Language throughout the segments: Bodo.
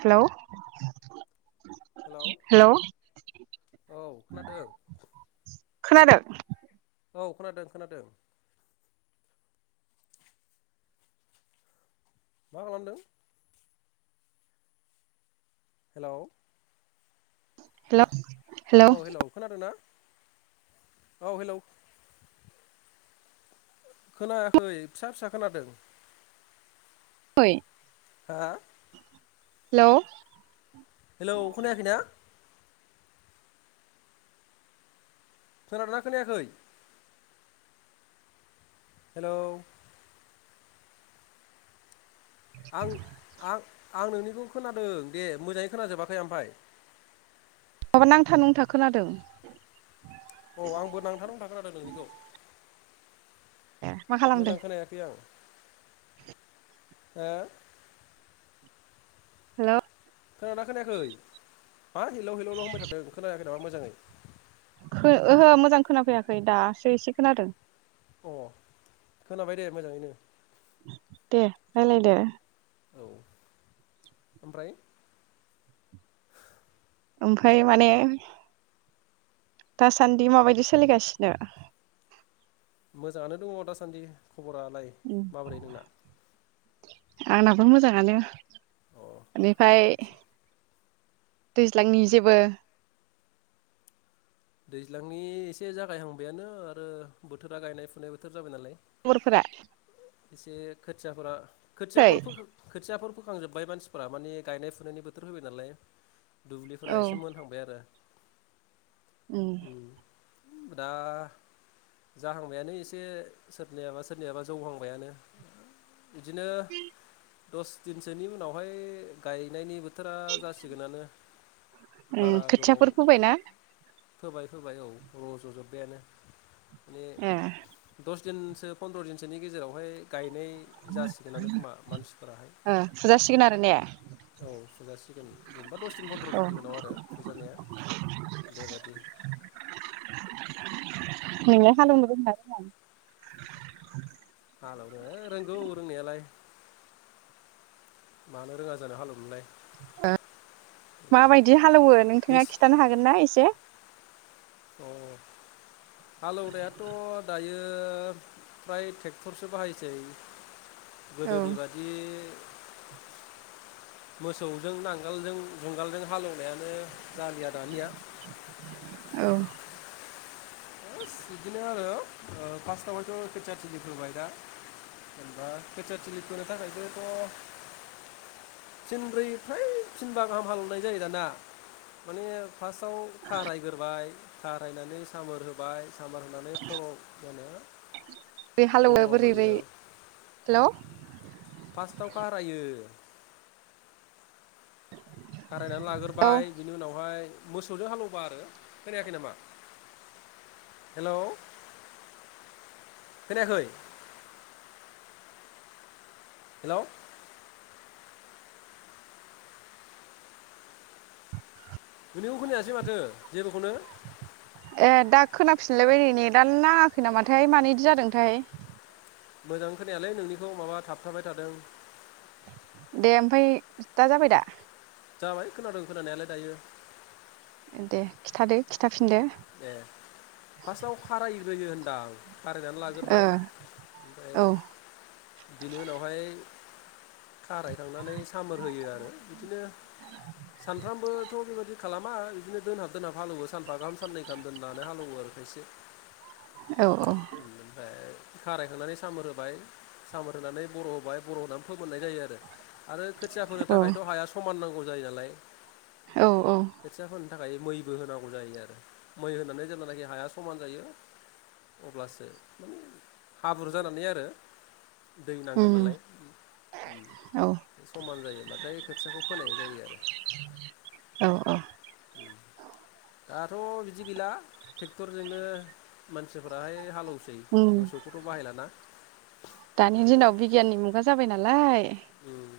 हेल। हेल‌ औ खोनादों। खोनादों। औ खोनादों खोनादों। मा खालामदों। हेल। हेल। औ हेल खोनादों ना। औ हेल। खोनायाखै फिसा फिसा खोनादों। [unintelligible] हा। हेल'। हेलौ खोनायाखै ना खोनादोंना खोनायाखै? हेल'। आं आं आं नोंनिखौ खोनादों दे मोजाङै खोनाजोबाखै ओमफफ्राय। माबा नांथा नंथा खोनादों। औ आंबो नांथा नुंथा खोनादों नोंनिखौ। ए मा खालामदों मोजां खोनायाखै आं। ए। हेल'। खोनादोंना खोनायाखै मा हेलौ हेलौल होनबाय थादों खोनायाखै नामा मोजाङै? खो ओहो मोजां खोनाफैयाखै दासो एसे खोनादों। अ खोनाबाय दे मोजाङैनो। दे राय्लायदो। औ ओमफ्राय? ओमफाय माने दासान्दि माबायदि सोलिगासिनो? मोजांआनो दंङ दा सान्दि। खबरालाय माबोरै नोंना? आंनाबो मोजाङानो। अ एनिफाय दैज्लांनि जेबो दैज्लांनि एसे जागायहांबायानो आरो बोथोरा गायनाय फुनाय बोथोर जाबाय नालाय। मरफोरा एसे खोथियाफोरा फै खोथियाफोर फोखो खोथियाफोर फोखां जोब्बाय मानसिफोरा माने गायनाय फुनायनि बोथोर फैबाय नालाय। दुब्लिफोरा औ एसे मोनहांबाय आरो उम दा जाहांबायानो एसे सोरनियाबा सोरनियाबा जौहां बायानो इदिनो दस दिनसोनि उनावहाय गायनायनि बो थोरा जासिगोनानो उम बारा गोबाव खोथियाफोर फोबायना फोबाय फोबाय औ रज'जोब्बायानो। ए जोनसो पन्द्र दिनसोनि गेजेरावहाय गाइ नै जासिगोनानो खोमा मानसिफोराहाय ओ [unintelligible] आरो ने औ फुजासिगोन जों बा दस दिन फन्द्र' औ दिननि उनाव आरो फुजानाया बेबादि नोङो हालौवनो रोंना रोङा हालौनो रोंगौ रोंनायालाय मानो रोङा जानो हालौनोलाय ओक माबायदि हालौवो नोंस नोंथाङा खिथानो हागोनना इसे? अ हालेवनायात' दायो फ्राय ट्रेक्ट'रसो बाहायसै औ गोदोनि बादि मोसौजों नांगालजों जुंगालजों हालौनायानो जालिया दानिया औ [unintelligible] बिदिनो आरो ओ फास्थावहायथ' खोथिया थुलि फोबाय दा जेनबा खोथिया थिलि फोनो थाखायबोथ' फिनब्रै फ्राय फिनबा गाहाम हालौनाय जायो दाना माने फास्टआव खारायग्रोबाय थारायनानै सामोर होब बाय सामार होनानै फल' मानो [unintelligible] बोरै रै हेल' फास्टाव खारायो खारायनानै औ लाग्रोबाय बिनि उनावहाय मोसौजों हालौबा आरो खोनायाखै नामा हेलौ खोनायाखै हेलौ नोंनिखौ खोनायासै माथो जेबोखौनो। ए दा खोनाफिनलायबाय नै नेदानो नाङाखै नामाथाय? मानो इदि जादोंथाय? मोजां खोनायालै नोंनिखौ माबा थाबथाबाय थादों। दे ओमफाय दा जाबाय दा। जाबाय खोनादों खोनानायालाय दायो। दे खिथादो खिथाफिनदो। ए फास्टआव खारायग्रोयो होनदां। खारायनानै ओ लाग्रोबाय, ओमफ्राय औ बेनि उनावहाय खाराय खांनानै सामोर होयो आरो बिदिनो सानफ्रामबोथ' बेबायदि खालामा, बिदिनो दोनहाब दोनहाब हालौवो सानफा गाहाम साननै दाम दोननानै हालौवो आरो, खायसे। औ औ। ओमफ्राय खारायखांनानै सामोर होबाय, सामोर होनानै बर' होबाय बर' होनानै फोमोननाय जायो आरो। आरो खोथिया फोनो औ थाखायथ' हाया समान नांगौ। जायो नालाय। औ औ खोथिया फोन थाखाय मैबो होनांगौ जायो आरो। मै होनानै जेब्लानाखि हाया समान जायो अब्लासो माने हाब्रु जानानै आरो दै नांगोन उम नालाय? उम औ समान जायोब्लाथाय खोथियाखौ फोनाय जायो आरो। औ औ दाथ' बिदि गैला ट्रेक्टरजोंनो मानसिफोराहाय हालोव सै उम मोसौखौथ' बाहायलाना? दानि बिदिनो दिनाव बिगियाननि मुगा जाबाय नालाय उम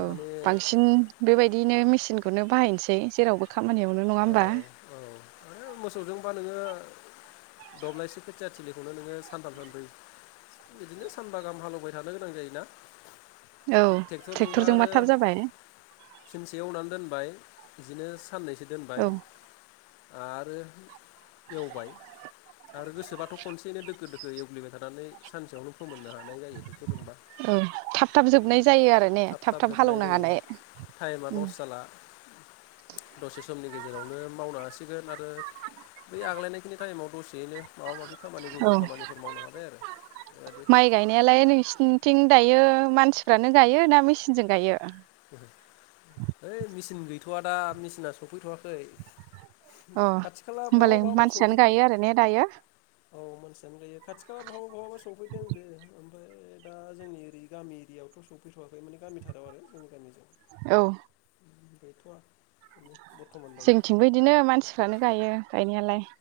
औ, बांसिन बेबाय बिदिनो मेसिनखौनो बाहायनोसै जेरावबो खामानियावनो नङा औ होमबा? औ आरो मोसौजोंबा नोङो दब्लायसे खोथिया थिलिखौनो नोङो सानथाम, सानब्रै, बिदिनो सानबा गाहाम हालेवबाय थानो गोनां जायोना? औ ट्रेक्टरजोंबा आरो थाब जाबाय फिनसे एवनानै दोनबाय बिदिनो साननैसो दोनबाय औ आरो एवबाय, आरो गोसोबाथ' खनसेनो दोखो दोखो एवग्लिबाय थानानै सानसेयावनो फोमोननो हा नाय जायो ट्रेक्टरजोंबा। औ थाब थाब उम जोबनाय जायो आरो ने थाब थाब जोबनाय हालौनो जायो हानाय टाइमा उम लस जाला दसे समनि गे जेरावनो मावनो हा सिगोन आरो बै आग्लायनायखिनि टाइमाव द सेयैनो माबा माबि खामानि औ गुबुन खामानिफोर मावनो हाबाय आरो बेबायदि। थिं दायो मानसिफ्रानो गायो ना मेसिनजों गायो? ओइ मि सिन गैथ'वा दा मेचिना सफैथ'वाखै। अ खाथि खाला बहाबा होमबालाय बहाबा मानसियानो सफैदों गायो आरो ने दायो औ मानसियानो गायो खाथि खाला बहाबा बहाबा सफैदों जे ओम ओ दा जोंनि ओरै गामि एरियावथ' सफैथ'वाखै माने गामिथाराव आरो जोंनि गामिजो औ गैथ'वा नो जोंनिथिंबो इदिनो मानसिफ्रानो गायो। गायनायालाय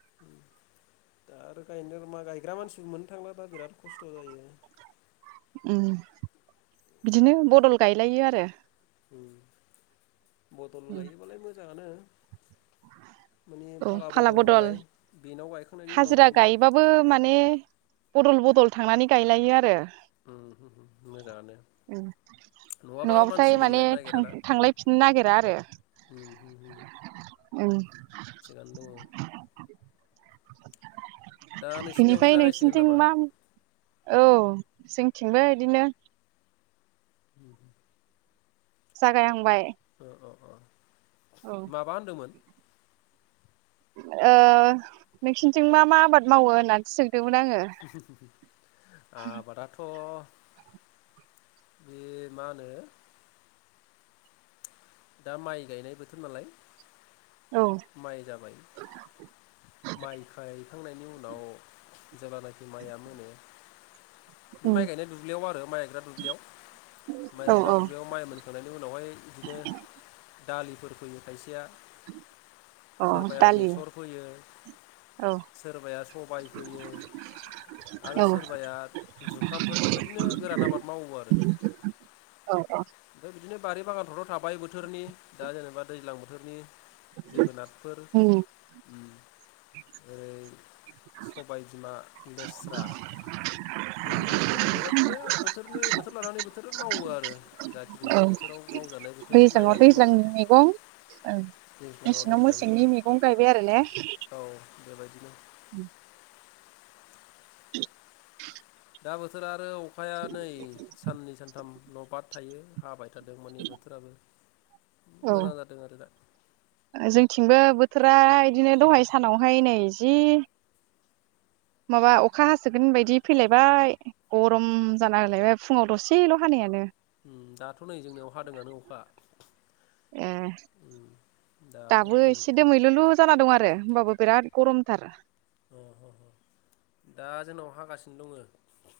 दा आरो गायनो मा गायग्रा मानसिबो मोननो थांला दा बिराद खस्थ' जायो। उम बिदिनो बदल गायलायो आरो उम बदल गायोबालाय मोज जांआनो माने फाला बदल नालाय बेनाव गायख हाजिरा गायोबाबो माने हे बदल बदल थांनानै गायलायो आरो उम होम होम मोजाङानो नङाबा आरो नङाबाथाय मानसि माने मोनलायनो नागिराना थांलायफिननो नागिरा आरो उम होम होम उम थिगानो दङ। दा [inaudible] नोंसिनियावबो बिनिफ्राय जागायसिगोन नोंसिनिथिं नामा माम औ जोंथिंबो इदिनो उम जागायहांबाय अ अ अ औ माबा होनदोमोन ओ नोंसिनिथिं मा मा आबाद मावो होननानैसो सों आबादाथ' बे मा होनो दा माइ गायनाय बोथोर नालाय औ माइ जाबाय माइखाय थांनायनि उनाव जेब्लानाखि माया मोनो बे उम माइ गायनाय दुब्लियाव आरो माइ गायग्रा दुब्लियाव माइ औ गायग्रा दुब्लियाव माइ मोनखांनायनि उनावहाय बिदिनो दालिफोर फोयो खायसेया औ सोरबाया दालि बेसर फोयो औ सोरबाया सबाइ फोयो आरो औ सोरबाया जुखामफोर बेबायदिनो गोरान आबाद मावो आरो औ ओमफाय बिदिनो बारि बागानफ्र थाबाय बो थोरनि दा जेनेबा दैज्लां बोथोरनि जोगोनारफोर उम ओरै सबाय बिमा लेस्रा भिन्दिफोर बेबायदिनो बोथोरनि बोथोर लानानै बोथोर मावो आरो जाखिनि बोथोराव मावजानाय बोथोर [unintelligible] नायनानै मावो दैज्लांनि मैगं दैज्लाङाव मेसेङाव दैज्लांनि मेसेंनि मैगं गायबाय आरो ने औ बेबायदिनो उम्म [inaudible] दा बोथोरा आरो फाया नै साननै सानथाम न' बाद थायो हाबाय थादों माने बोथोराबो मोजां जादों आरो दा औ जोंथिंबो बो थोरा इदिनो दहाय सानावहाय नै जि माबा अखा हासोगोन बायदि फैलायबाय गरम जाना होलायबाय फुंङाव दसेल' हानायानो। उम दाथ' नै जोंनियाव हादोंङानो अखा ए उम दाथ' दाबो नै एसे दोमैलुलु जाना दं आरो होमबाबो बिराद गरमथार अह ह दा जोंनाव हागासिनो दङो।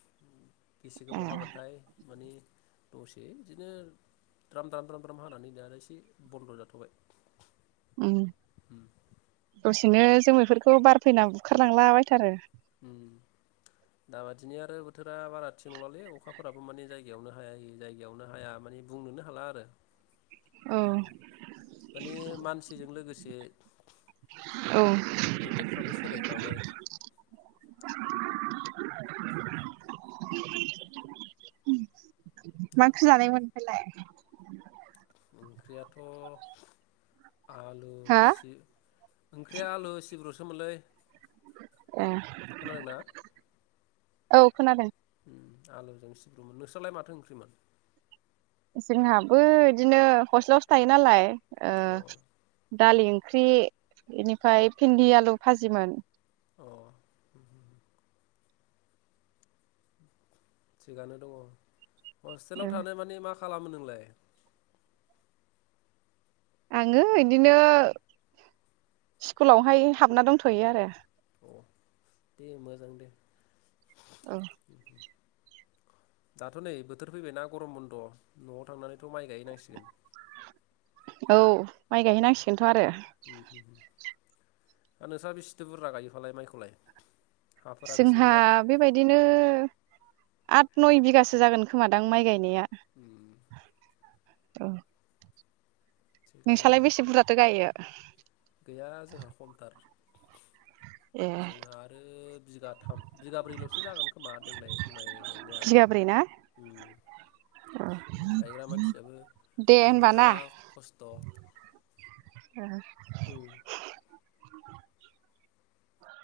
बेसे ए गोबाव हागोनथाय माने दसे बिदिनो द्राम द्राम द्राम द्राम हानानै दा आरो एसे बन्द' जाथ'बाय। उम्म उम दसेनो जोमैफोरखौ बार फैना बुखार लांलाबायथारो ओ दा बादिनिया आरो बोथोरा बारा थिग नंलालै अखाफोराबो माने जायगायावनो हायो जायगायावनो हाया माने बुंनोनो हाला आरो। औ माने मानसिजों लोगोसे औ। बोथोरफ्राबो सोलायफाबाय। [unintelligible] [unintelligible] मा ओंख्रि जानायमोन नोंस्रालाय? ओंख्रियाथ' आलु हा सि ओंख्रिया आलु सिब्रु खोमालै ए। औ खोनादों। उम आलुजों सिब्रुमोन नोंस्रालाय माथो ओंख्रिमोन? जोंहाबो बिदिनो हस्टेलावसो थायो नालाय ओ अ दालि ओंख्रि बेनिफ्राय भिन्दि आलु भाजिमोन। अ। थिगानो दङ। हस्टेलाव थानाय माने मा खालामो नोंलाय? आङो बिदिनो स्कुलावहाय हाबना दंथ'यो आरो अ दे मोजां दे औ दाथ' नै बोथोर फैबायना गरम बन्द' न'आव थांनानैथ' माइ गायहैनांसिगोन औ माइ उम गायहैनांसिगोनथ' आरो उम उम आरो नोंस्रा बेसेथो बुरजा गायो फालाय माइखौलाय हाफोरा बेसे जोंहा गुवार बेबायदिनो आट नय बिगासो जागोन खोमादां माइ गायनाया ओम औ थिगानो नोंसालाय बेसे बुरजाथो गायो [unintelligible] गैया जोंहा खमथार ए जोंहा आरो बिगाथाम बिगाब्रैल'सो जागोन खोमा देग्लाय माइ गायनाया बिगाब्रै ना ओ गायग्रा मानसियाबो दे मोननो होनबा ना थाङा खस्थ' ओ उम